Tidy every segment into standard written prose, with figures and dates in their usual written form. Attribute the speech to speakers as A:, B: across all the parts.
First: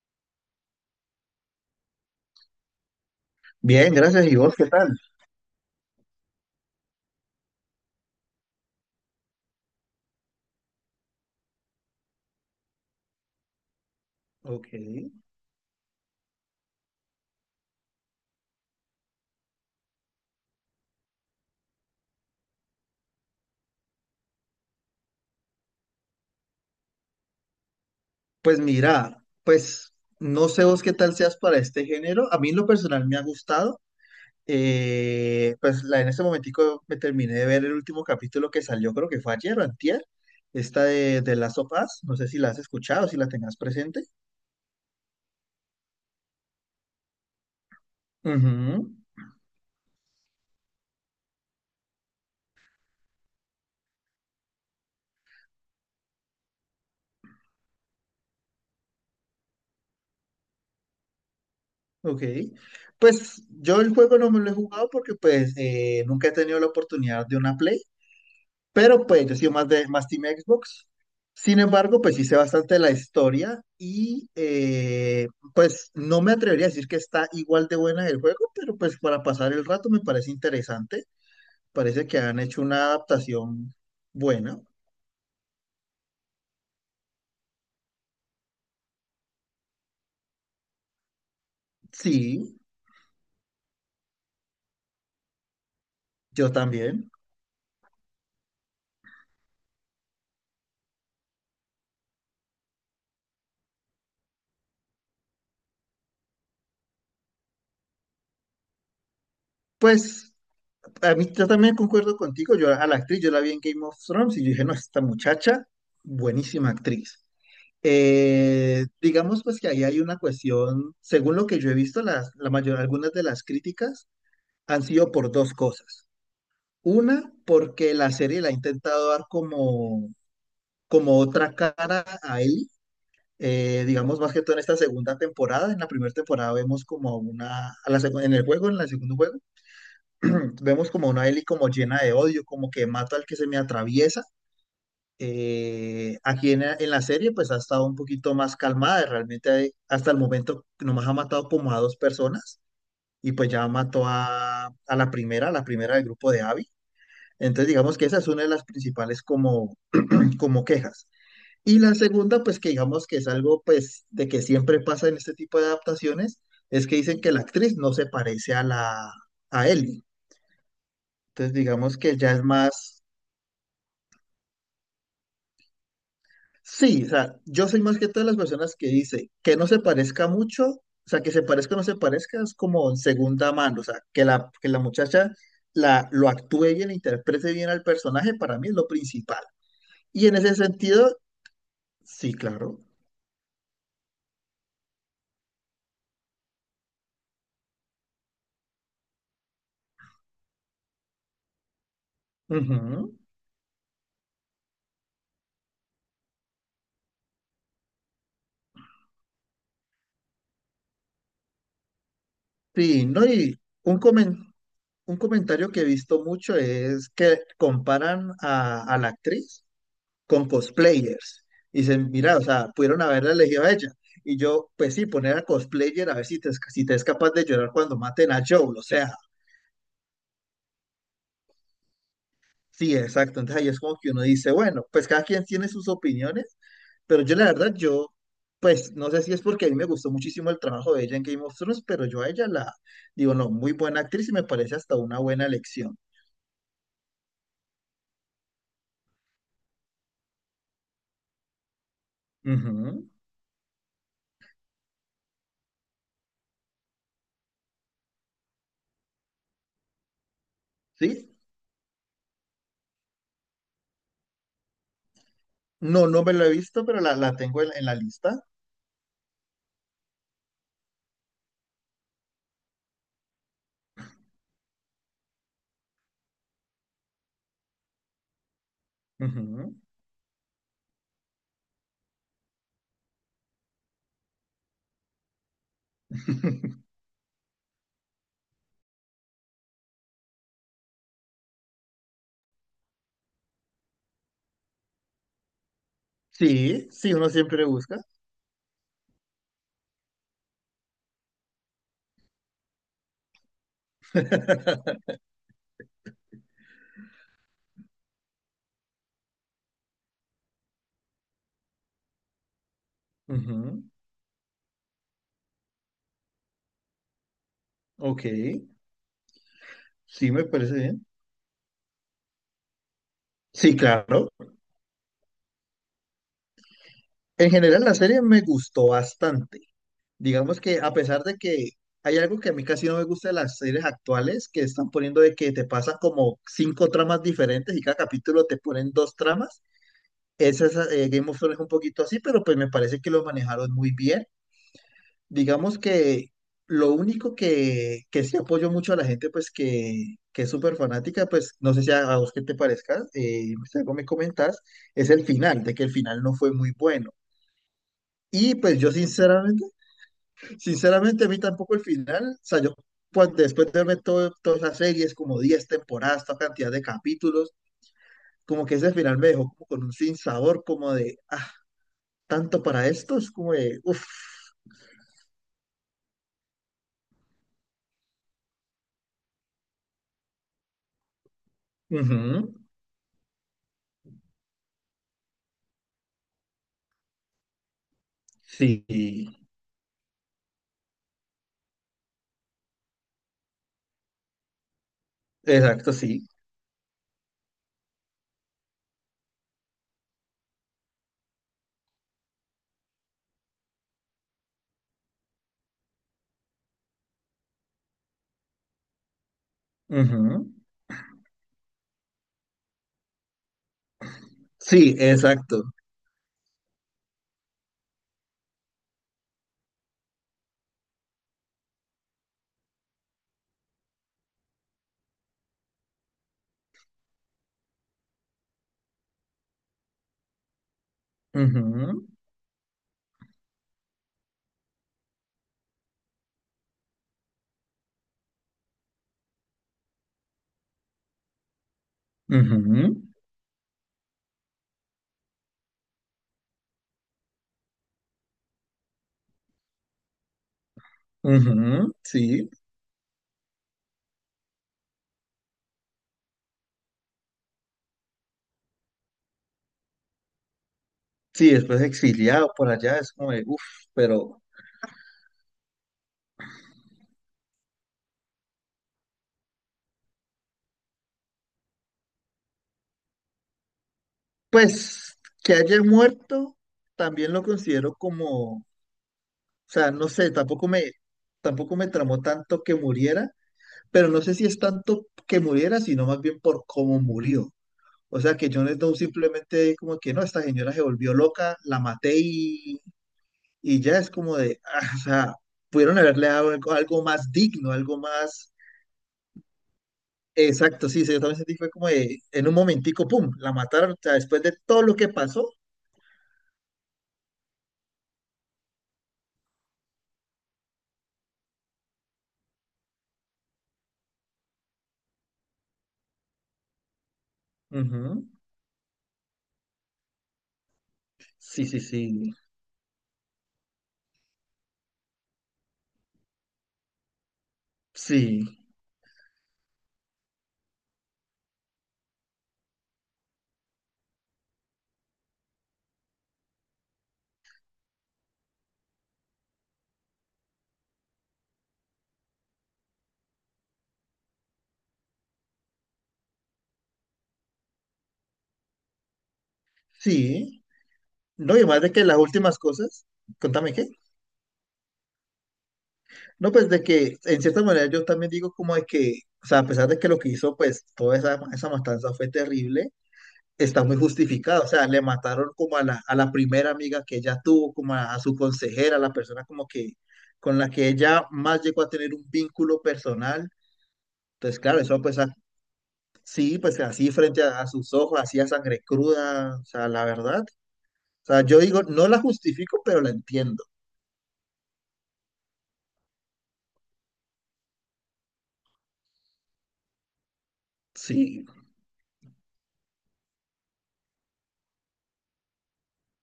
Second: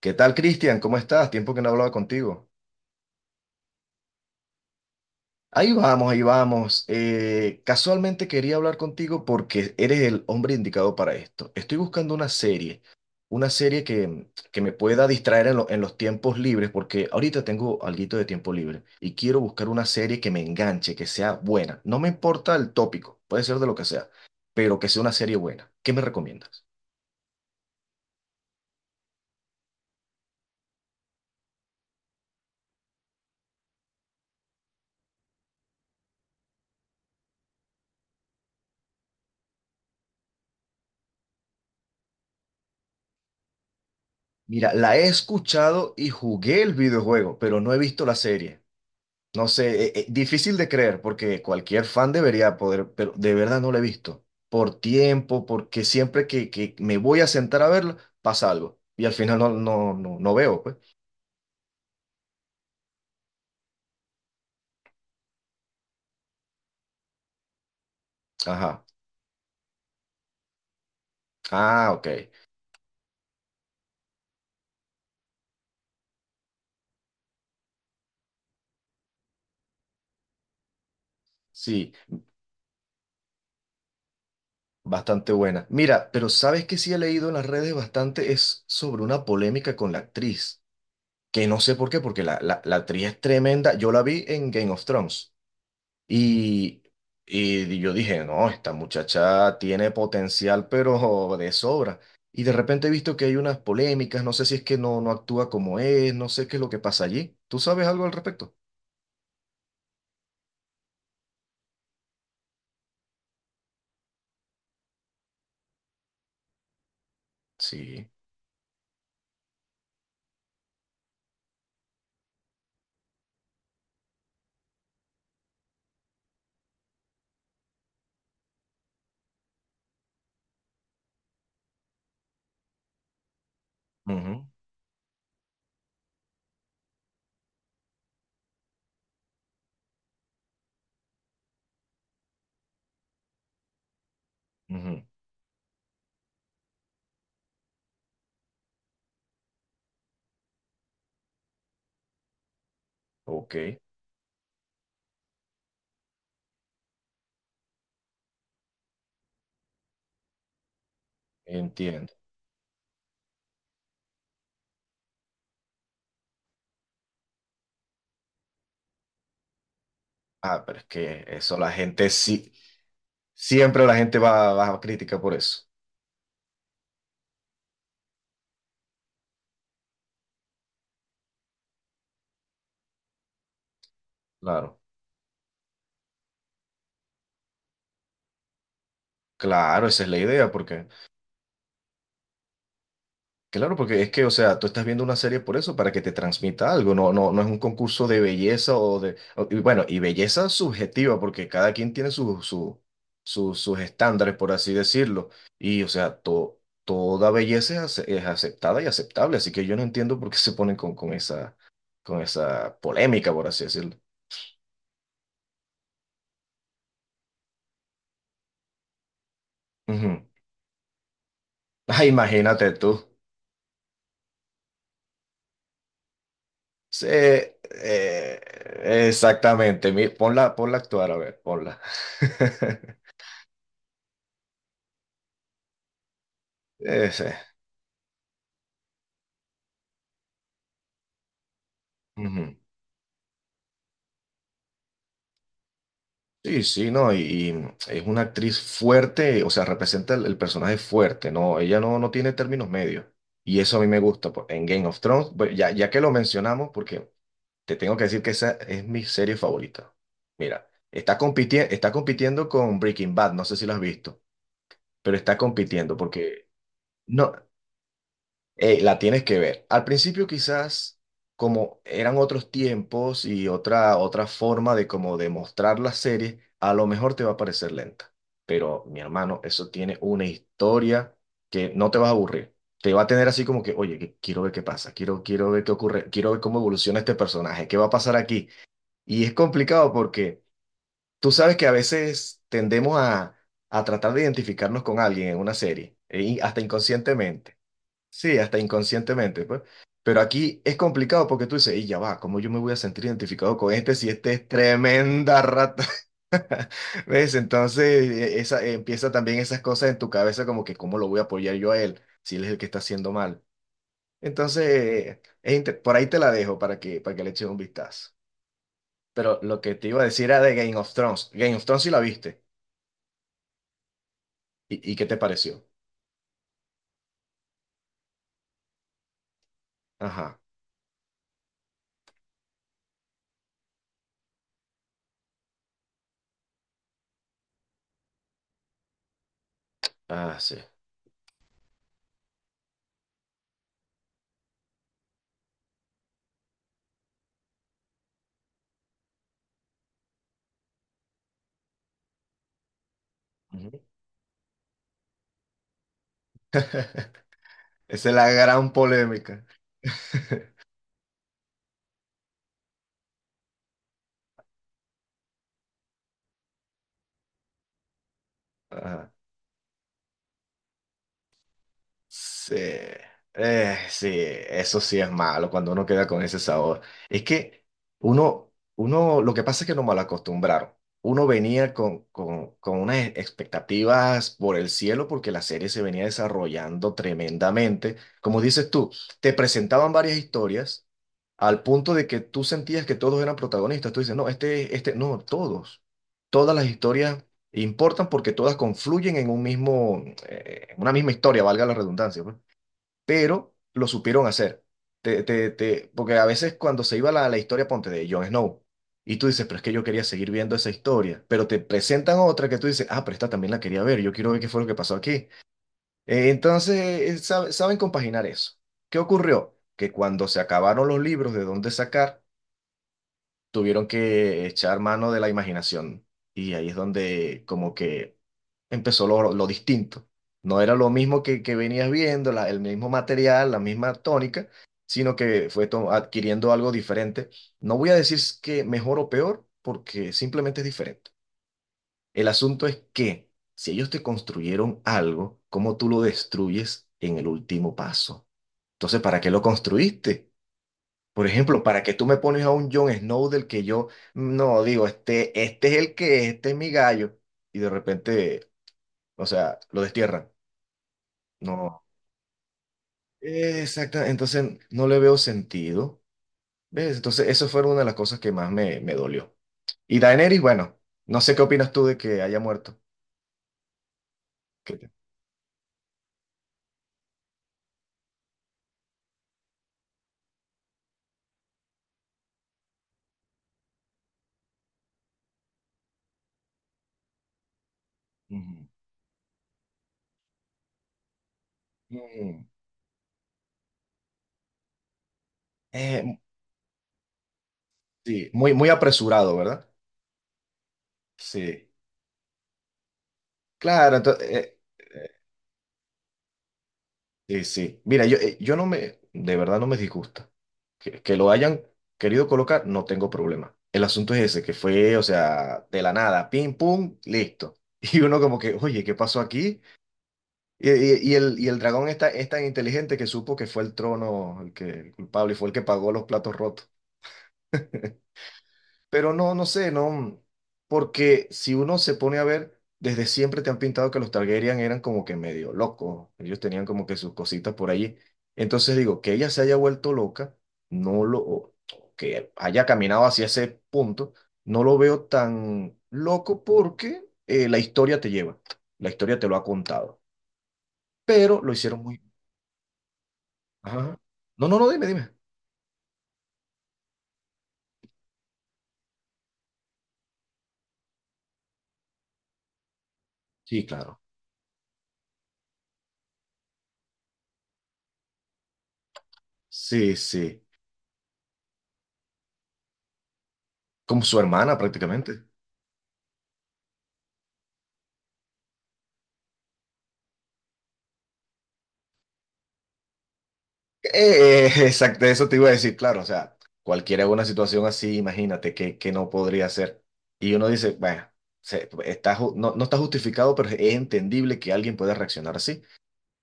A: ¿Qué tal, Cristian? ¿Cómo estás? Tiempo que no hablaba contigo.
B: Bien, gracias. ¿Y vos qué tal?
A: Ahí vamos, ahí vamos. Casualmente quería hablar contigo porque eres el hombre indicado para esto. Estoy buscando una serie que
B: Ok.
A: me pueda distraer en los tiempos libres, porque ahorita tengo alguito de tiempo libre y quiero buscar una serie que me enganche, que sea buena. No me importa el tópico, puede ser de lo que sea, pero que sea una serie buena. ¿Qué me recomiendas?
B: Pues mira, pues no sé vos qué tal seas para este género. A mí en lo personal me ha gustado. Pues en este momentico me terminé de ver el último capítulo que salió, creo que fue ayer o antier. Esta de Last of Us. No sé si la has escuchado, si la tengas presente.
A: Mira, la he escuchado y jugué el videojuego, pero no he visto la serie.
B: Ujú.
A: No sé, difícil de creer porque cualquier fan debería poder, pero de verdad no lo he visto. Por tiempo, porque siempre que me voy a sentar a verlo, pasa algo. Y al final no veo, pues.
B: Ok. Pues yo el juego no me lo he jugado porque pues nunca he tenido la oportunidad de una Play.
A: Ajá.
B: Pero pues yo he sido más de más Team Xbox. Sin
A: Ah,
B: embargo,
A: ok.
B: pues sí sé bastante de la historia y pues no me atrevería a decir que está igual de buena el juego, pero pues para pasar el rato me parece interesante.
A: Sí,
B: Parece que han hecho una adaptación buena.
A: bastante buena. Mira, pero ¿sabes que sí he leído en las redes bastante? Es sobre una polémica con la actriz. Que no sé por qué, porque la,
B: Sí,
A: la, la actriz es tremenda. Yo la vi en Game of Thrones.
B: yo
A: Y,
B: también.
A: y yo dije, no, esta muchacha tiene potencial, pero de sobra. Y de repente he visto que hay unas polémicas, no sé si es que no actúa como es, no sé qué es lo que pasa allí. ¿Tú sabes algo al respecto?
B: Pues a mí yo también concuerdo contigo. Yo a la actriz, yo la vi en Game of Thrones y yo dije, no, esta muchacha, buenísima actriz.
A: Sí.
B: Digamos pues que ahí hay una cuestión, según lo que yo he visto, algunas de las críticas han sido por dos cosas. Una, porque la serie le ha intentado dar como otra cara a Ellie, digamos más que
A: Ujú,
B: todo en esta segunda temporada. En la primera temporada vemos como a una, a la secu- en el juego, en el segundo juego, vemos como a una Ellie como llena de odio, como que mato al que se me atraviesa.
A: ujú.
B: Aquí en la serie pues ha estado un poquito más calmada, realmente hasta el momento nomás ha matado como a dos personas y pues
A: Ok,
B: ya mató a la primera del grupo de Abby. Entonces digamos que esa es una de las principales como quejas. Y la
A: entiendo.
B: segunda pues que digamos que es algo pues de que siempre pasa en este tipo de adaptaciones es que dicen que la actriz no se parece a Ellie.
A: Ah, pero es que
B: Entonces
A: eso la
B: digamos
A: gente
B: que ya es
A: sí,
B: más.
A: siempre la gente va a crítica por eso.
B: Sí, o sea, yo soy más que todas las personas que dice que no se parezca mucho, o sea, que se parezca o no se parezca es como segunda mano, o sea, que la
A: Claro.
B: muchacha lo actúe bien, interprete bien al personaje, para mí es lo principal.
A: Claro, esa es la
B: Y en
A: idea,
B: ese
A: porque
B: sentido, sí, claro.
A: claro, porque es que, o sea, tú estás viendo una serie por eso, para que te transmita algo, no es un concurso de belleza o y bueno, y belleza subjetiva, porque cada quien tiene
B: Ujú.
A: sus estándares, por así decirlo, y, o sea, toda belleza es aceptada y aceptable, así que yo no entiendo por qué se ponen con esa
B: Sí, no,
A: polémica, por
B: y
A: así decirlo.
B: un, comen- un comentario que he visto mucho es que comparan a la actriz,
A: Ujú.
B: con cosplayers. Y
A: Ah,
B: dicen, mira, o sea,
A: imagínate tú.
B: pudieron haberla elegido a ella. Y yo, pues sí, poner a cosplayer a ver si te es
A: Sí,
B: capaz de llorar cuando maten a Joel, o sea,
A: exactamente, ponla, ponla a actuar, a ver, ponla.
B: sí, exacto. Entonces ahí es como que uno dice, bueno, pues cada quien tiene sus opiniones, pero yo
A: Ese.
B: la verdad, yo, pues no sé si es porque a mí me gustó muchísimo el trabajo de ella en Game of Thrones, pero yo a ella
A: Ujú.
B: la digo, no, muy buena actriz y me parece hasta una buena elección.
A: Sí, sí, no, y es una actriz fuerte, o sea, representa el personaje fuerte, ¿no? Ella no tiene términos medios.
B: Ujú.
A: Y eso a mí me gusta, pues. En Game of Thrones, pues, ya, ya que lo mencionamos, porque te tengo que decir que esa es mi serie favorita. Mira,
B: ¿Sí?
A: está compitiendo con Breaking Bad, no sé si lo has visto, pero está compitiendo
B: No, no me lo
A: porque
B: he visto, pero la,
A: no.
B: la tengo en la lista.
A: La tienes que ver. Al principio quizás como eran otros tiempos y otra forma de como demostrar la serie, a lo mejor te va a parecer lenta. Pero mi hermano, eso
B: Ujú.
A: tiene una historia que no te vas a aburrir. Te va a tener así como que, oye, quiero ver qué pasa, quiero ver qué ocurre, quiero ver cómo evoluciona este personaje, qué va a pasar aquí. Y es complicado porque tú sabes que a veces tendemos a tratar de identificarnos con alguien en una serie, y hasta
B: Sí, sí, uno
A: inconscientemente.
B: siempre busca.
A: Sí, hasta inconscientemente, pues. Pero aquí es complicado porque tú dices, y ya va, ¿cómo yo me voy a sentir identificado con este si este es tremenda rata? ¿Ves? Entonces esa, empieza también esas cosas en tu cabeza como que, ¿cómo lo voy a apoyar yo a él si él es el que está haciendo mal?
B: Ujú,
A: Entonces, por ahí te la dejo para que le eches un vistazo.
B: ok,
A: Pero lo que te iba a decir
B: sí,
A: era
B: me
A: de
B: parece
A: Game of
B: bien.
A: Thrones. Game of Thrones sí la viste.
B: Sí, claro.
A: ¿Y qué te pareció?
B: En general, la serie me gustó bastante.
A: Ajá.
B: Digamos que a pesar de que hay algo que a mí casi no me gusta de las series actuales, que están poniendo de que te pasan como cinco tramas diferentes y cada capítulo te ponen dos tramas.
A: Ah, sí.
B: Esa es, Game of Thrones es un poquito así, pero pues me parece que lo manejaron muy bien. Digamos que lo único que sí apoyo mucho a la gente, pues que es súper fanática, pues no sé si a vos qué te parezca, si
A: Ujú.
B: algo me comentás, es el final, de que el final no fue muy bueno.
A: Esa es la
B: Y
A: gran
B: pues yo
A: polémica.
B: sinceramente, sinceramente a mí tampoco el final, o sea, yo cuando, después de verme todas las series, como 10 temporadas, toda cantidad de capítulos, como que ese
A: Ajá.
B: final me dejó como con un sinsabor, como de, ah,
A: Sí,
B: tanto para esto, es como de, uff.
A: sí, eso sí es malo cuando uno queda con ese sabor. Es que lo que pasa es que nos malacostumbraron. Uno venía con, con,
B: Ujú,
A: con unas expectativas por el cielo porque la serie se venía desarrollando tremendamente. Como dices tú, te
B: sí,
A: presentaban varias historias al punto de que tú sentías que todos eran protagonistas. Tú dices, no, no, todos.
B: exacto, sí.
A: Todas las historias importan porque todas confluyen en en una misma historia, valga la redundancia, pues. Pero lo supieron hacer. Porque a veces cuando se iba la historia, ponte de Jon Snow, y tú dices, pero es que yo quería seguir viendo
B: Ujú.
A: esa historia, pero te presentan otra que tú dices, ah, pero esta también la quería ver, yo quiero ver qué fue lo que pasó
B: Sí,
A: aquí.
B: exacto.
A: Entonces, saben compaginar eso. ¿Qué ocurrió? Que cuando se acabaron los libros de dónde sacar, tuvieron que echar mano de la imaginación. Y ahí es donde como que empezó lo distinto. No era lo mismo que venías
B: Ujú,
A: viendo, el mismo material, la misma tónica, sino que fue adquiriendo algo diferente. No voy a decir que mejor o peor, porque simplemente es diferente. El asunto es
B: ujú,
A: que si ellos te construyeron algo, ¿cómo tú lo destruyes en el último paso? Entonces, ¿para qué lo construiste? Por ejemplo, ¿para
B: ujú.
A: que tú me pones
B: Sí,
A: a un Jon Snow del que yo no digo, este es el que es, este es mi gallo? Y de repente, o sea, lo destierran.
B: sí, después
A: No.
B: exiliado por allá, es como de, uff,
A: Exacto.
B: pero
A: Entonces no le veo sentido. ¿Ves? Entonces, eso fue una de las cosas que más me dolió. Y Daenerys, bueno, no sé qué opinas tú de que haya muerto. ¿Qué te-
B: pues que haya muerto, también lo considero como, o sea, no sé, tampoco me, tramó tanto que muriera, pero no sé si es tanto que muriera, sino más bien por cómo murió. O sea, que
A: Ujú.
B: Jon Snow simplemente como que no, esta señora se volvió loca, la maté
A: Mm.
B: y ya es como de, ah, o sea, pudieron
A: Eh,
B: haberle dado algo, algo más digno, algo
A: sí,
B: más...
A: muy, muy apresurado, ¿verdad?
B: Exacto, sí, sí, yo también sentí, fue
A: Sí.
B: como de, en un momentico, pum, la mataron,
A: Claro,
B: o sea, después de
A: entonces.
B: todo lo que pasó.
A: Sí, sí. Mira, yo no me, de verdad no me disgusta. Que lo hayan querido colocar, no tengo problema. El asunto es ese, que fue, o sea, de la nada, pim, pum, listo. Y uno
B: Ujú.
A: como que, oye, ¿qué pasó aquí? Y el
B: Sí, sí,
A: dragón está, es
B: sí,
A: tan inteligente que supo que fue el trono el culpable y fue el que pagó los platos rotos.
B: sí,
A: Pero no, no sé, no, porque si uno se pone a ver, desde siempre te han pintado que los Targaryen eran como que medio locos, ellos tenían como que sus cositas por allí. Entonces digo, que ella se haya vuelto loca, no lo, o que haya caminado hacia ese punto, no lo veo tan loco porque la historia te lleva, la historia te lo ha contado,
B: sí.
A: pero lo
B: No, y además
A: hicieron
B: de
A: muy...
B: que las últimas cosas, contame qué.
A: Ajá. No, no, no, dime, dime.
B: No, pues de que, en cierta manera, yo también digo como de que, o sea, a pesar de que lo que hizo, pues, toda esa matanza fue terrible,
A: Sí,
B: está muy
A: claro.
B: justificado. O sea, le mataron como a la primera amiga que ella tuvo, como a su consejera, la persona como que
A: Sí, sí,
B: con la que ella más llegó a tener un vínculo personal.
A: como su hermana
B: Entonces, claro, eso pues
A: prácticamente.
B: sí, pues así frente a sus ojos, así a sangre cruda, o sea, la verdad. O sea, yo digo, no la justifico, pero la entiendo.
A: Exacto, eso te iba a decir, claro, o sea, cualquiera una situación así, imagínate que no podría ser. Y uno dice, bueno,
B: Sí,
A: no, no está justificado, pero es entendible que alguien pueda reaccionar así.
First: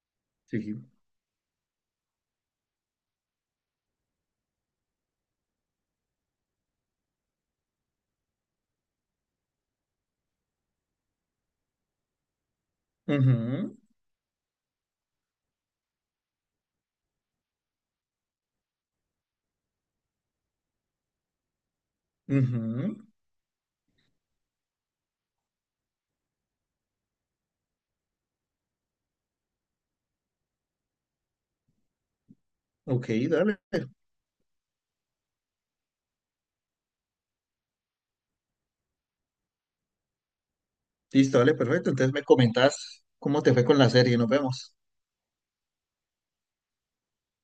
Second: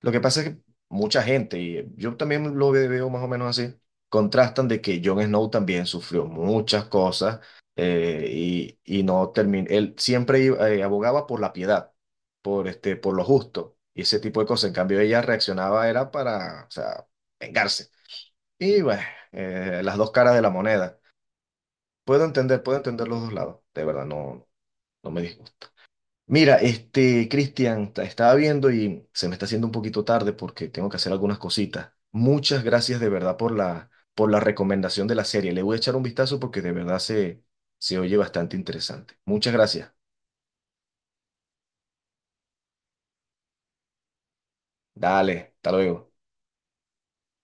A: Lo que pasa es que
B: sí.
A: mucha gente, y yo también lo veo más o menos así, contrastan de que Jon Snow también sufrió muchas cosas y no terminó, él siempre abogaba por la piedad, por lo
B: Ujú,
A: justo y ese tipo de cosas. En cambio, ella reaccionaba era para, o sea, vengarse. Y bueno, las dos caras de la moneda. Puedo
B: ujú.
A: entender los dos lados. De verdad, no me disgusta. Mira, este, Cristian, estaba viendo y se me está haciendo un poquito tarde porque tengo que hacer algunas cositas. Muchas gracias de
B: Ok,
A: verdad por
B: dale.
A: la recomendación de la serie. Le voy a echar un vistazo porque de verdad se oye bastante interesante. Muchas gracias.
B: Listo, dale, perfecto. Entonces me comentas cómo te fue con la serie. Nos vemos.
A: Dale, hasta luego.